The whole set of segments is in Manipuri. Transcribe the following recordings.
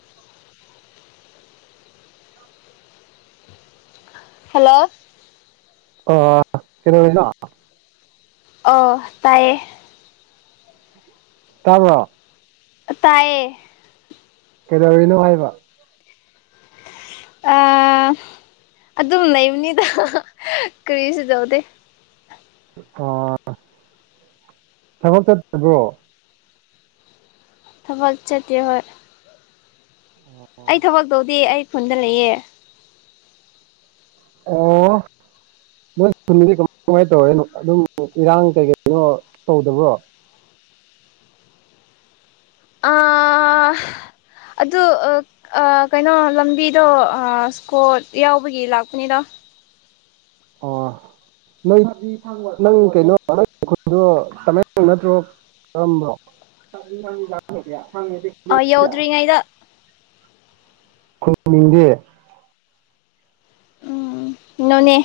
[inaudible] ꯍꯜꯂꯣ ꯑ ꯀꯩꯗꯧꯔꯤꯅꯣ ꯑꯣ ꯇꯥꯏꯌꯦ ꯇꯥꯕ꯭ꯔꯣ ꯇꯥꯏꯌꯦ ꯀꯩꯗꯧꯔꯤꯅꯣ ꯍꯥꯏꯕ ꯑ ꯑꯗꯨꯝ ꯂꯩꯕꯅꯤꯗ ꯀꯔꯤꯁꯨ ꯇꯧꯗꯦ ꯑꯣ ꯊꯕꯛ ꯆꯠꯇꯕ꯭ꯔꯣ ꯊꯕꯛ ꯆꯠꯇꯦ ꯍꯣꯏ ꯑꯩ ꯊꯕꯛ ꯇꯧꯗꯦ ꯑꯩ ꯈꯨꯟꯗ ꯂꯩꯌꯦ ꯑꯣ ꯅꯣꯏ ꯈꯨꯟꯗꯤ ꯀꯃꯥꯏ ꯀꯃꯥꯏꯅ ꯇꯧꯔꯦꯅꯣ ꯑꯗꯨꯝ ꯏꯔꯥꯡ ꯀꯩ ꯀꯩꯅꯣ ꯇꯧꯗꯕ꯭ꯔꯣ ꯑꯥ ꯑꯗꯨ ꯑ ꯑ ꯀꯩꯅꯣ ꯂꯝꯕꯤꯗꯣ ꯑ ꯁ꯭ꯀꯣꯠ ꯌꯥꯎꯕꯒꯤ ꯂꯥꯛꯄꯅꯤꯗꯣ [inaudible] ꯅꯣꯏꯗꯤ ꯅꯪ ꯀꯩꯅꯣ ꯅꯪ ꯈꯛꯇ꯭ꯔꯣ ꯇꯃꯦꯡꯂꯣꯡ ꯅꯠꯇ꯭ꯔꯣ [unintelligible] [unintelligible] ꯑ ꯌꯧꯗ꯭ꯔꯤꯉꯩꯗ ꯈꯨꯝꯅꯤꯡꯗꯦ ꯎꯝ ꯅꯣꯅꯦ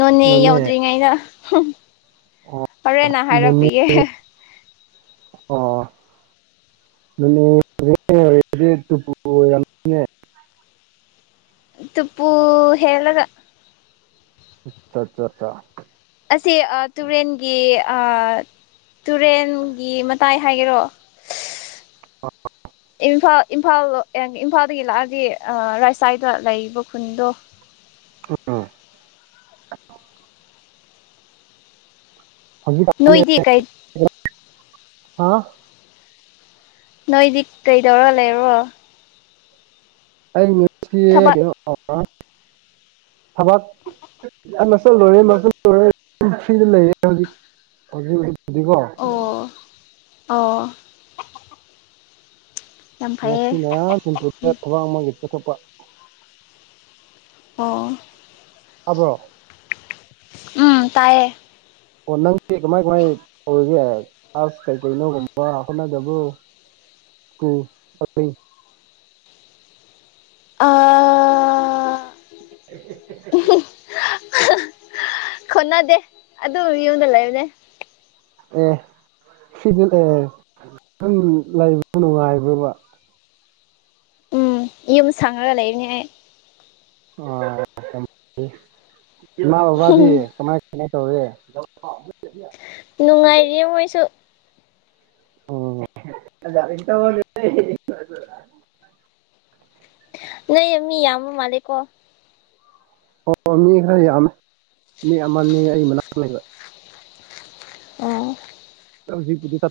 ꯅꯣꯅꯦ ꯌꯧꯗ꯭ꯔꯤꯉꯩꯗ ꯑꯣ ꯍꯣꯔꯦꯟ ꯅꯣꯅꯦ ꯍꯥꯏꯔꯛꯄꯤꯒꯦ ꯑꯣ ꯅꫭꯅꯦ ꯌꯧꯗ꯭ꯔꯤꯉꯩ ꯑꫭꯏꯗꯤ ꯇꯨꯄꯨꯜ ꯑꯣ ꯌꯥꯝ ꯇꯨꯄꯨ ꯍꯦꯜꯂꯒ ꯑꯆꯥꯆꯥ ꯆꯥ꯫ ꯑꯁꯤ ꯑꯥ ꯇꯨꯔꯦꯟꯒꯤ ꯑꯥ ꯇꯨꯔꯦꯟꯒꯤ ꯃꯇꯥꯏ ꯍꯥꯏꯒꯦꯔꯣ ꯏꯝꯐꯥꯜ ꯏꯝꯐꯥꯜ ꯏꯝꯐꯥꯜꯗꯒꯤ ꯂꯥꯛꯑꯒꯦ ꯔꯥꯏꯁꯥꯏꯗ ꯂꯩꯕ ꯈꯨꯟꯗꯣ ꯏꯟꯑꯣꯗꯤꯕꯜ ꯅꯣꯏꯗꯤ ꯀꯩ꯫ ꯍꯥꯥ ꯅꯣꯏꯗꯤ ꯀꯩꯗꯧꯔ ꯂꯩꯔꯣ ꯑꯩ ꯉꯁꯤ ꯊꯕꯛ ꯀꯩꯅꯣ ꯊꯕꯛ ꯌꯥꯝ [unintelligible] ꯑꯣ ꯑꯣ ꯌꯥꯝ ꯐꯩꯌꯦ ꯉꯁꯤꯅ ꯁꯤꯝꯄ꯭ꯔꯨꯞꯇ ꯊꯕꯛ ꯑꯃꯒꯤ ꯆꯠꯊꯣꯛꯄ ꯑꯣ꯫ ꯇꯥꯕ꯭ꯔꯣ꯫ ꯎꯝ ꯇꯥꯌꯦ꯫ ꯑꯣ ꯅꯪꯗꯤ ꯀꯃꯥꯏ ꯀꯃꯥꯏ ꯇꯧꯔꯤꯒꯦ꯫ ꯀ꯭ꯂꯥꯁ ꯀꯩꯀꯩꯅꯣꯒꯨꯝꯕ ꯍꯣꯠꯅꯖꯕꯨ ꯁꯀꯨꯜ ꯆ ꯑꯥ [unintelligible] ꯈꯅꯥꯗꯦ ꯑꯗꯨ ꯌꯨꯝꯗ ꯂꯩꯕꯅꯦ ꯑꯦ ꯁꯤꯗꯤ [unintelligible] ꯂꯩꯕ ꯅꯨꯡꯛꯥꯏꯔꯣꯏꯕ ꯎꯝ ꯌꯨꯝ ꯁꯪꯉꯒ ꯂꯩꯕꯅꯦꯍ [unintelligible] ꯃꯥꯗꯤ ꯀꯃꯥꯏ ꯀꯃꯥꯏ ꯇꯧꯔꯤ [unintelligible] ꯅꯨꯡꯉꯥꯏꯔꯤ ꯃꯣꯏꯁꯨ꯫ [unintelligible] ꯅꯣꯏ ꯃꯤ ꯌꯥꯝꯕ ꯃꯥꯜꯂꯦꯀꯣ꯫ ꯑꯣ ꯃꯤ ꯈꯔ ꯌꯥꯝꯃꯦ ꯃꯤ ꯑꯃꯅꯤ ꯑꯩ ꯃꯅꯥꯛꯇ ꯂꯩꯕ꯫ ꯑꯥ꯫ ꯍꯧꯖꯤꯛꯄꯨꯗꯤ ꯇꯦ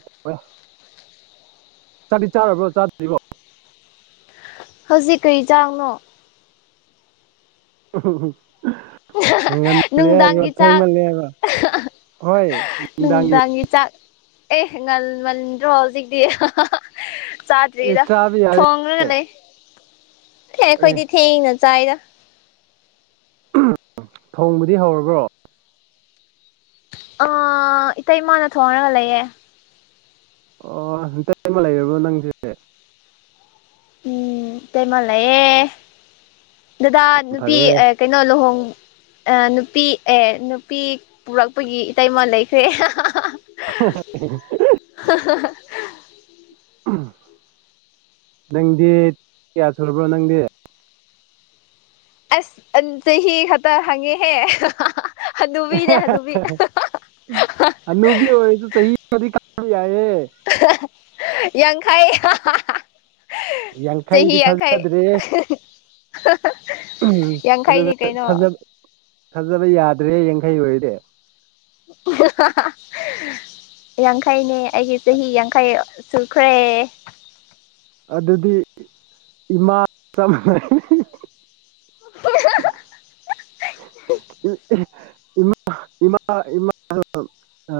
ꯆꯥꯗꯤ ꯆꯥꯔꯕ꯭ꯔꯣ ꯆꯥꯗ꯭ꯔꯤꯕꯣ ꯍꯧꯖꯤꯛ ꯀꯔꯤ ꯏꯖꯥꯡꯅꯣ꯫ [unintelligible] ꯉꯜꯂꯦ ꯍꯥꯏꯕ꯭ꯔꯣ ꯅꯨꯡꯗꯥꯡꯒꯤ ꯆꯥꯛ ꯊꯦꯡꯃꯜꯂꯦ ꯍꯥꯏꯕ꯭ꯔꯣ ꯅꯨꯡꯗꯥꯡꯒꯤ ꯆꯥꯛ ꯑꯦ ꯉꯜꯃꯟꯗ꯭ꯔꯣ ꯍꯧꯖꯤꯛꯇꯤ ꯑꯦ ꯆꯥꯗ꯭ꯔꯤꯗ ꯆꯥꯕ ꯌꯥꯔꯦ ꯊꯣꯡꯉꯒ ꯂꯩ ꯑꯦ ꯑꯩꯈꯣꯏꯗꯤ꯫ ꯊꯦꯡꯅ ꯆꯥꯏꯗ꯫ ꯊꯣꯡꯕꯗꯤ ꯍꯧꯔꯕ꯭ꯔꯣ ꯑ ꯏꯇꯩ ꯏꯃꯥꯅ ꯊꯣꯡꯉꯒ ꯂꯩꯌꯦ ꯑꯣ ꯍꯟꯇꯩ ꯑꯃ ꯂꯩꯔꯕ꯭ꯔꯣ ꯅꯪꯒꯤ ꯎꯝ ꯇꯃꯂꯌꯦ ꯗꯗꯥ ꯑꯁ ꯌꯥꯝ ꯅꯨꯄꯤ ꯐꯔꯦ ꯑ ꯀꯩꯅꯣ ꯂꯨꯍꯣꯡ ꯑ ꯅꯨꯄꯤ ꯑꯦ ꯅꯨꯄꯤ ꯄꯨꯔꯛꯄꯒꯤ ꯏꯇꯩꯃ ꯂꯩꯈ꯭ꯔꯦ [unintelligible] ꯍ ꯍ ꯍ ꯅꯪꯗꯤ ꯀꯌꯥ ꯁꯨꯔꯕ꯭ꯔꯣ ꯅꯪꯗꯤ꯫ ꯑꯁ ꯑꯟ ꯆꯍꯤ ꯈꯛꯇ ꯍꯪꯉꯦꯍꯦ ꯍꯅꯨꯕꯤꯅꯦ ꯍꯅꯨꯕꯤ ꯍꯅꯨꯕꯤ ꯑꯣꯏꯁꯨ ꯆꯍꯤ ꯀꯗꯤ ꯀꯥ ꯌꯥꯏꯌꯦ ꯌꯦꯡꯈꯥꯏ ꯆꯍꯤ ꯌꯥꯡꯈꯩꯗꯤ ꯌꯥꯡꯈꯩ꯫ ꯊꯥꯖꯗ꯭ꯔꯦ ꯌꯥꯡꯈꯩꯅꯤ ꯀꯩꯅꯣ꯫ ꯐꯖꯕ ꯌꯥꯗ꯭ꯔꯦ ꯌꯥꯡꯈꯩ ꯑꯣꯏꯔꯗꯤ꯫ [unintelligible] ꯌꯥꯡꯈꯩꯅꯦ ꯑꯩꯒꯤ ꯆꯍꯤ ꯌꯥꯡꯈꯩ ꯁꯨꯈ꯭ꯔꯦ꯫ ꯑꯗꯨꯗꯤ ꯏꯃꯥ ꯆꯞ ꯃꯥꯟꯅꯩ꯫ ꯎꯝ ꯏꯃꯥ ꯏꯃꯥ ꯏꯃꯥ ꯑ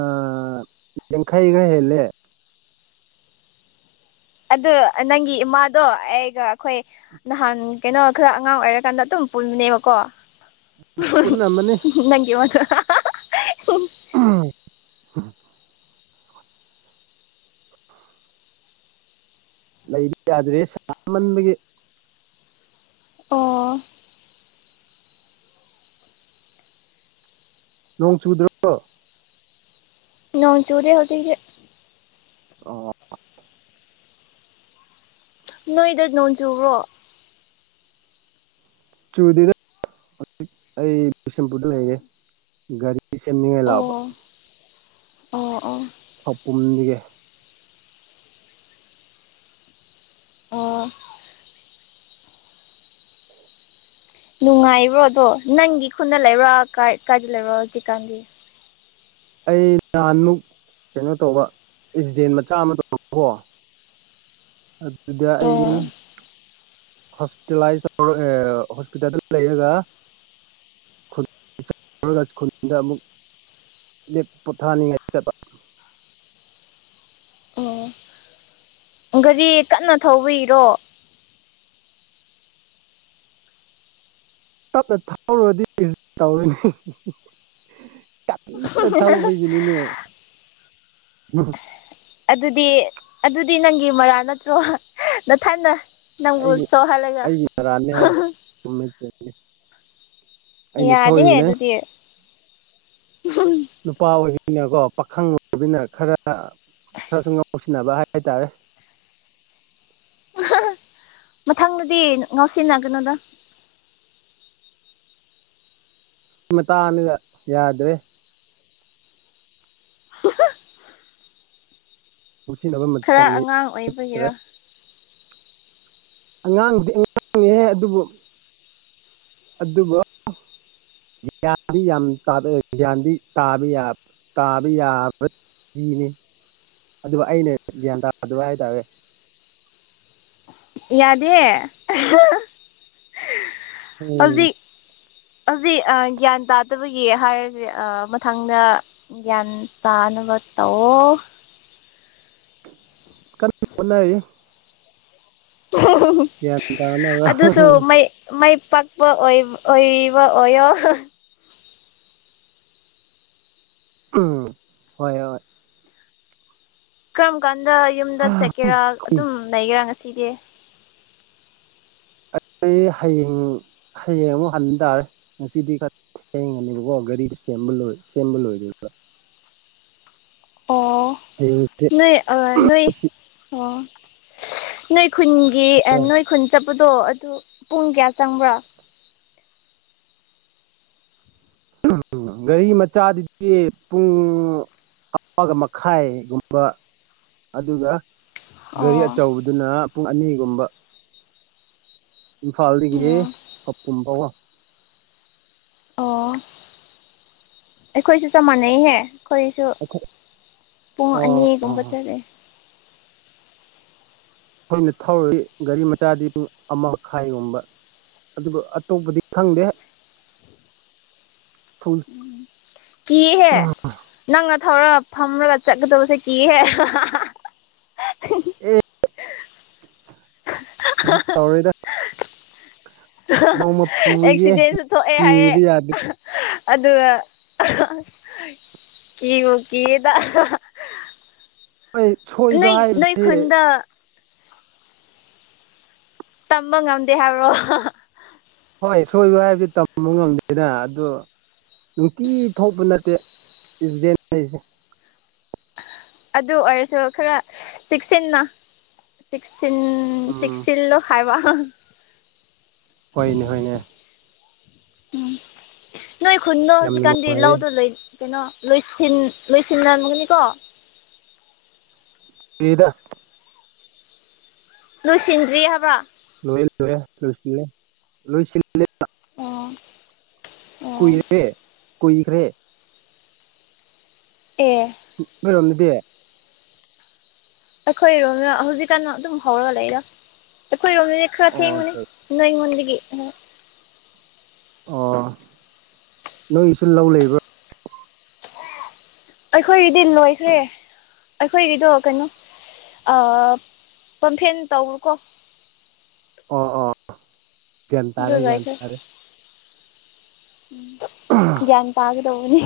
ꯌꯦꯡꯈꯥꯏ ꯈꯔꯥ ꯍꯦꯂꯦ꯫ ꯑꯗꯨ ꯅꯪꯒꯤ ꯏꯃꯥꯗꯣ ꯑꯩꯒ ꯑꯩꯈꯣꯏ ꯅꯍꯥꯟ ꯀꯩꯅꯣ ꯈꯔ ꯑꯉꯥꯡ ꯑꯣꯏꯔꯀꯥꯟꯗ ꯑꯗꯨꯝ ꯄꯨꯟꯕꯅꯦꯕꯀꯣ꯫ ꯄꯨꯟꯅꯝꯃꯅꯤ ꯅꯪꯒꯤ ꯎꯝ ꯂꯩꯕ ꯌꯥꯗ꯭ꯔꯦꯍꯦ ꯁꯥꯃꯟꯕꯒꯤ꯫ ꯑꯣ ꯅꯣꯡ ꯆꯨꯗ꯭ꯔꯣ ꯅꯣꯡ ꯆꯨꯨꯔꯦ ꯍꯧꯖꯤꯛꯇꯤ꯫ ꯑꯣ ꯅꯣꯏꯗꯣ ꯅꯣꯡ ꯆꯨꯨꯔꯣ ꯆꯨꯗꯦꯗꯥ ꯍ ꯑꯩ ꯕꯤꯁꯦꯝꯄꯨꯔꯗ ꯂꯩꯔꯦ ꯒꯥꯔꯤ ꯁꯦꯝꯅꯤꯡꯉꯥꯏ ꯂꯥꯛꯕ ꯑꯣ ꯑꯣ ꯑꯣ ꯈꯥꯑꯣꯄꯨꯝꯗꯒꯤ ꯑꯣ ꯅꯨꯡꯉꯥꯏꯕ꯭ꯔꯣ ꯑꯗꯣ ꯅꯪꯒꯤ ꯈꯨꯟꯗ ꯂꯩꯕ꯭ꯔꯥ ꯀꯥꯏ ꯀꯥꯏꯗ ꯂꯩꯕ꯭ꯔꯣ ꯍꯧꯖꯤꯛꯀꯥꯟꯗꯤ꯫ ꯑꯩ ꯅꯍꯥꯟꯃꯨꯛ ꯀꯩꯅꯣ ꯇꯧꯕ ꯑꯦꯛꯁꯤꯗꯦꯟ ꯃꯆꯥ ꯑꯃ ꯇꯀꯣ꯫ ꯑꯗꯨꯗꯤ ꯑꯩ ꯑꯣ ꯍꯣꯁꯄꯤꯇꯥꯂꯥꯏꯁ ꯇꯧꯔ ꯑꯦ ꯍꯣꯁꯄꯤꯇꯥꯜꯗ ꯂꯩꯔꯒ [unintelligible] ꯈꯨꯟꯗ ꯑꯃꯨꯛ [unintelligible] ꯑꯣ ꯒꯥꯔꯤ ꯀꯟꯅ ꯊꯧꯕꯔꯣ? ꯇꯞꯅ ꯊꯧꯔꯨꯔꯗꯤ ꯇꯧꯔꯅꯦ ꯀꯟꯅ ꯊꯧꯕꯒꯤ꯫ ꯏꯅꯦ꯫ ꯑꯗꯨꯗꯤ ꯑꯗꯨꯗꯤ ꯅꯪꯒꯤ ꯃꯔꯜ ꯅꯠꯇ꯭ꯔꯣ ꯅꯊꯟꯅ ꯅꯪꯕꯨ ꯑꯩꯒꯤ ꯁꯣꯍꯜꯒ ꯑꯩꯒꯤ ꯅꯔꯥꯟꯅꯦ ꯍꯣꯏ ꯆꯨꯝꯃꯦ ꯆꯨꯝꯃꯦ ꯑꯩꯅ ꯌꯥꯗꯦ ꯁꯣꯏꯕꯅꯦ ꯑꯗꯨꯗꯤ꯫ ꯅꯨꯄꯥ ꯑꯣꯏꯕꯤꯅꯀꯣ ꯄꯥꯈꯪ ꯑꯣꯏꯕꯅ ꯈꯔ ꯈꯔꯁꯨ ꯉꯧꯁꯤꯟꯅꯕ ꯍꯥꯏꯇꯥꯔꯦ꯫ ꯃꯊꯪꯗꯗꯤ ꯉꯥꯎꯁꯤꯟꯅꯒꯅꯨꯗ ꯃꯦ ꯇꯥꯟꯅ ꯌꯥꯗ꯭ꯔꯦ꯫ ꯉꯥꯎꯁꯤꯟꯅꯕ ꯈꯔ ꯃꯇꯝꯗꯤ ꯑꯉꯥꯡ ꯅꯠꯇꯔꯦ꯫ ꯑꯣꯏꯕꯒꯤꯔꯣ ꯑꯉꯥꯡꯕꯨꯗꯤ ꯑꯉꯥꯡꯉꯦꯍꯦ ꯑꯗꯨꯕꯨ ꯑꯗꯨꯕꯨ ꯒꯌ꯭ꯥꯟ ꯗꯤ ꯌꯝ ꯇꯥꯕꯥ ꯌꯥꯕꯅꯤ ꯑꯗꯨꯒ ꯑꯩꯅ ꯒ꯭ꯌꯥꯟ ꯇꯥꯗꯕ ꯍꯥꯏꯇꯥꯔꯦ ꯌꯥꯗꯦ ꯎꯝ ꯍꯧꯖꯤꯛ ꯍꯧꯖꯤꯛ ꯒ꯭ꯌꯥꯟ ꯇꯥꯗꯕꯒꯤ ꯍꯥꯏꯔꯁꯦ ꯃꯊꯪꯗ ꯒꯌ꯭ꯥꯟ ꯇꯅꯕ ꯇꯥꯎꯑꯣ꯫ ꯍꯣꯠꯅꯥꯔꯤ ꯫ ꯒ꯭ꯌꯥꯟ ꯇꯥꯅꯕ ꯑꯗꯨꯁꯨ ꯃꯩ ꯃꯥꯏ ꯄꯥꯛꯄ ꯑꯣꯏꯕ ꯑꯣꯏꯌꯣ꯫ ꯎꯝ ꯍꯣꯏ ꯍꯣꯏ ꯀꯔꯝ ꯀꯥꯟꯗ ꯌꯨꯝꯗ ꯑꯩ ꯆꯠꯀꯦꯔꯥ ꯑꯗꯨꯝ ꯂꯩꯒꯦꯔꯥ ꯉꯁꯤꯗꯤ꯫ ꯑꯩ ꯍꯌꯦꯡ ꯍꯌꯦꯡ ꯑꯃꯨꯛ ꯍꯟ ꯇꯥꯔꯦ ꯉꯁꯤꯗꯤ ꯊꯦꯡꯉꯅꯦꯕꯀꯣ ꯒꯥꯔꯤꯗꯨ ꯁꯦꯝꯕ ꯂꯣꯏ ꯁꯦꯝꯕ ꯂꯣꯏꯗꯔꯤꯕ꯭ꯔꯥ ꯑꯣ ꯍꯌꯦꯡ ꯅꯣꯏ ꯑꯥ ꯅꯣꯏ ꯑꯣ ꯅꯣꯏ ꯈꯨꯟꯒꯤ ꯑ ꯅꯣꯏ ꯈꯨꯟ ꯆꯠꯄꯗꯣ ꯑꯗꯨ ꯄꯨꯡ ꯀꯌꯥ ꯆꯪꯕ꯭ꯔꯥ ꯒꯥꯔꯤ ꯃꯆꯥꯗꯗꯤ ꯄꯨꯡ ꯑꯃꯥꯒ ꯃꯈꯥꯏꯒꯨꯝꯕ ꯑꯗꯨꯒ ꯒꯥꯔꯤ ꯑꯣ ꯑꯆꯧꯕꯗꯨꯅ ꯄꯨꯡ ꯑꯅꯤꯒꯨꯝꯕ ꯏꯝꯐꯥꯜꯗꯒꯤ ꯑꯣ ꯈꯧꯄꯨꯝ ꯐꯥꯎꯕ ꯑꯣ ꯑꯩꯈꯣꯏꯁꯨ ꯆꯞ ꯃꯥꯟꯅꯩꯍꯦ ꯑꯩꯈꯣꯏꯁꯨ ꯄꯨꯡ ꯑꯣ ꯑꯅꯤꯒꯨꯝꯕ ꯑꯩꯈꯣꯏꯅ ꯆꯠꯂꯦ ꯑꯩꯈꯣꯏꯅ ꯊꯧꯔꯗꯤ ꯒꯥꯔꯤ ꯃꯆꯥꯗꯤ ꯄꯨꯡ ꯑꯃꯥ ꯃꯈꯥꯏꯒꯨꯝꯕ ꯑꯗꯨꯒ ꯑꯇꯣꯞꯄꯗꯤ ꯈꯪꯗꯦ [unintelligible] ꯀꯤꯍꯦ ꯅꯪꯅ ꯊꯧꯔꯒ ꯐꯝꯂꯒ ꯆꯠꯀꯗꯕꯁꯦ ꯀꯤꯍꯦ ꯑꯦ ꯀꯩꯁꯨ ꯇꯧꯔꯣꯏꯗ ꯅꯣꯡꯃ ꯄꯨꯒꯦ ꯑꯦꯛꯁꯤꯗꯦꯟꯁꯨ ꯊꯣꯛꯑꯦ ꯍꯥꯏꯌꯦ ꯀꯤꯕ ꯌꯥꯗꯦ ꯑꯗꯨꯒ ꯀꯤꯕꯨ ꯀꯤꯌꯦꯗ ꯍꯣꯏ ꯁꯣꯏꯕ ꯅꯣꯏ ꯅꯣꯏ ꯍꯥꯏꯕꯁꯤꯗꯤ ꯈꯨꯟꯗ ꯇꯝꯕ ꯉꯝꯗꯦ ꯍꯥꯏꯕ꯭ꯔꯣ ꯍꯣꯏ ꯁꯣꯏꯕ ꯍꯥꯏꯕꯗꯤ ꯇꯝꯕ ꯉꯝꯗꯦꯅ ꯑꯗꯨ ꯅꯨꯡꯇꯤ ꯊꯣꯛꯄ ꯅꯠꯇꯦ ꯑꯦꯛꯁꯤꯗꯦꯟ ꯍꯥꯏꯁꯦ ꯑꯗꯨ ꯑꯣꯏꯔꯁꯨ ꯈꯔ ꯆꯦꯛꯁꯤꯟꯅ ꯆꯦꯛꯁꯤꯟ ꯎꯝ ꯆꯦꯛꯁꯤꯟꯂꯨ ꯍꯥꯏꯕ ꯍꯣꯏꯅꯦ ꯍꯣꯏꯅꯦ ꯎꯝ ꯅꯣꯏ ꯈꯨꯨꯟꯗꯣ ꯌꯥꯝꯅ ꯍꯧꯖꯤꯛꯀꯥꯟꯗꯤ ꯅꯨꯡꯉꯥꯏꯌꯦ ꯂꯧꯗ ꯂꯣꯢ ꯀꯩꯅꯣ ꯂꯣꯏꯁꯤꯟ ꯂꯣꯢꯁꯤꯟꯅꯔꯝꯒꯅꯤꯀꯣ ꯗ꯭ꯔꯤꯗ ꯂꯣꯏꯁꯤꯟꯗ꯭ꯔꯤ ꯍꯥꯏꯕ ꯂꯣꯏꯌꯦ ꯂꯣꯏꯌꯦ ꯂꯣꯏꯁꯤꯜꯂꯦ ꯂꯣꯏꯁꯤꯜꯂꯦ ꯑꯣ ꯑꯣ ꯀꯨꯏꯔꯦ ꯀꯨꯏꯈ꯭ꯔꯦ ꯑꯦ ꯅꯣꯏꯔꯣꯝꯗꯗꯤ ꯑꯩꯈꯣꯏꯔꯣꯝꯅ ꯍꯧꯖꯤꯛꯀꯥꯟ ꯑꯗꯨꯝ ꯍꯧꯔꯒ ꯂꯩꯗ ꯑꯩꯈꯣꯏꯔꯣꯝꯗꯗꯤ ꯈꯔ ꯑꯣ ꯊꯦꯡꯕꯅꯤ ꯅꯣꯏꯉꯣꯟꯗꯒꯤ ꯑꯣ ꯅꯣꯏꯒꯤꯁꯨ ꯂꯧ ꯂꯩꯕ꯭ꯔꯥ ꯑꯩꯈꯣꯏꯒꯤꯗꯤ ꯂꯣꯏꯈ꯭ꯔꯦ ꯑꯩꯈꯣꯏꯒꯤꯗꯣ ꯀꯩꯅꯣ ꯑꯥ ꯄꯝꯐꯦꯟ ꯇꯧꯔꯀꯣ ꯑꯣ ꯑꯣ ꯒ꯭ꯌꯥꯟ ꯑꯗꯨ ꯇꯥꯔꯦ ꯒ꯭ꯌꯥꯟ ꯂꯣꯏꯈ꯭ꯔꯦ ꯇꯥꯔꯦ ꯎꯝ ꯒ꯭ꯌꯥꯟ ꯇꯥꯒꯗꯧꯕꯅꯤ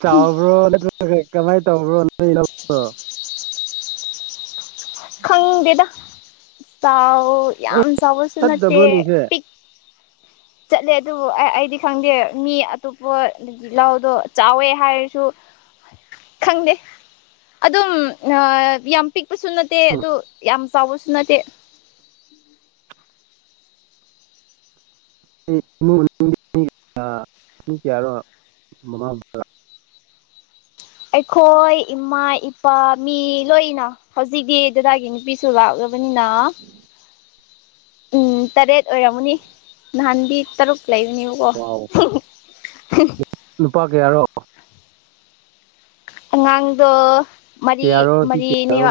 ꯆꯥꯎꯕ꯭ꯔꯣ ꯅꯠꯇ꯭ꯔꯒ ꯀꯃꯥꯏ ꯇꯧꯕ꯭ꯔꯣ ꯅꯣꯢ ꯂꯧꯗꯣ ꯈꯪꯗꯦꯗ ꯆꯥꯎ ꯌꯥꯝ ꯆꯥꯎꯕ ꯁꯨ ꯅꯠꯇꯦ ꯆꯠꯇꯕ꯭ꯔꯣ ꯅꯪꯁꯦ ꯄꯤꯛ ꯆꯠꯂꯦ ꯑꯗꯨꯕꯨ ꯑꯩꯗꯤ ꯈꯪꯗꯦ ꯃꯤ ꯑꯇꯣꯞꯄ ꯍꯣꯢ ꯂꯧꯗꯣ ꯆꯥꯎꯋꯦ ꯍꯥꯏꯔꯁꯨ ꯈꯪꯗꯦ ꯑꯗꯨꯝ ꯌꯥꯝ ꯄꯤꯛꯄꯁꯨ ꯇꯦ ꯑꯗꯨ ꯌꯥꯝ ꯆꯥꯎꯕꯁꯨ ꯅꯠꯇꯦ ꯑꯩ ꯏꯃꯨꯡ ꯃꯅꯨꯡꯗꯤ ꯀꯌꯥꯅꯣ ꯃꯃꯥ ꯕꯕꯥ ꯑꯩꯈꯣꯏ ꯏꯃꯥ ꯏꯄꯥ ꯃꯤ ꯂꯣꯏꯅ ꯍꯧꯖꯤꯛꯇꯤ ꯗꯗꯥꯒꯤ ꯅꯨꯄꯤ ꯁꯨ ꯂꯥꯛꯂꯕꯅꯤꯅ ꯎꯝ ꯇꯔꯦꯠ ꯑꯣꯏꯔꯝꯃꯅꯤ ꯅꯍꯥꯟꯗꯤ ꯇꯔꯨꯛ ꯂꯩꯕꯅꯦꯕꯀꯣ ꯋꯥꯎ [unintelligible] ꯅꯨꯄꯥ ꯀꯌꯥꯔꯣ ꯑꯉꯥꯡꯗꯣ ꯃꯔꯤ ꯀꯌꯥꯔꯣ ꯅꯨꯄꯤ ꯃꯔꯤꯅꯦ ꯀꯌꯥꯔꯣ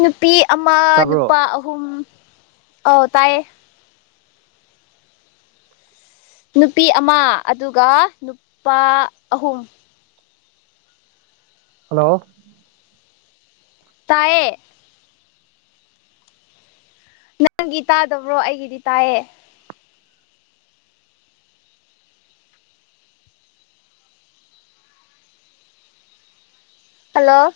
ꯅꯨꯄꯤ ꯑꯃ ꯇꯥꯕ꯭ꯔꯣ ꯅꯨꯄꯥ ꯑꯍꯨꯝ ꯑꯎ ꯇꯥꯏꯌꯦ ꯅꯨꯄꯤ ꯑꯃ ꯑꯗꯨꯒ ꯅꯨꯄꯥ ꯑꯍꯨꯝ ꯍꯜꯂꯣ ꯇꯌꯦ ꯅꯪꯒꯤ ꯇꯥꯗꯕ꯭ꯔꯣ ꯑꯩꯒꯤꯗꯤ ꯇꯥꯏꯌꯦ ꯍꯜꯂꯣ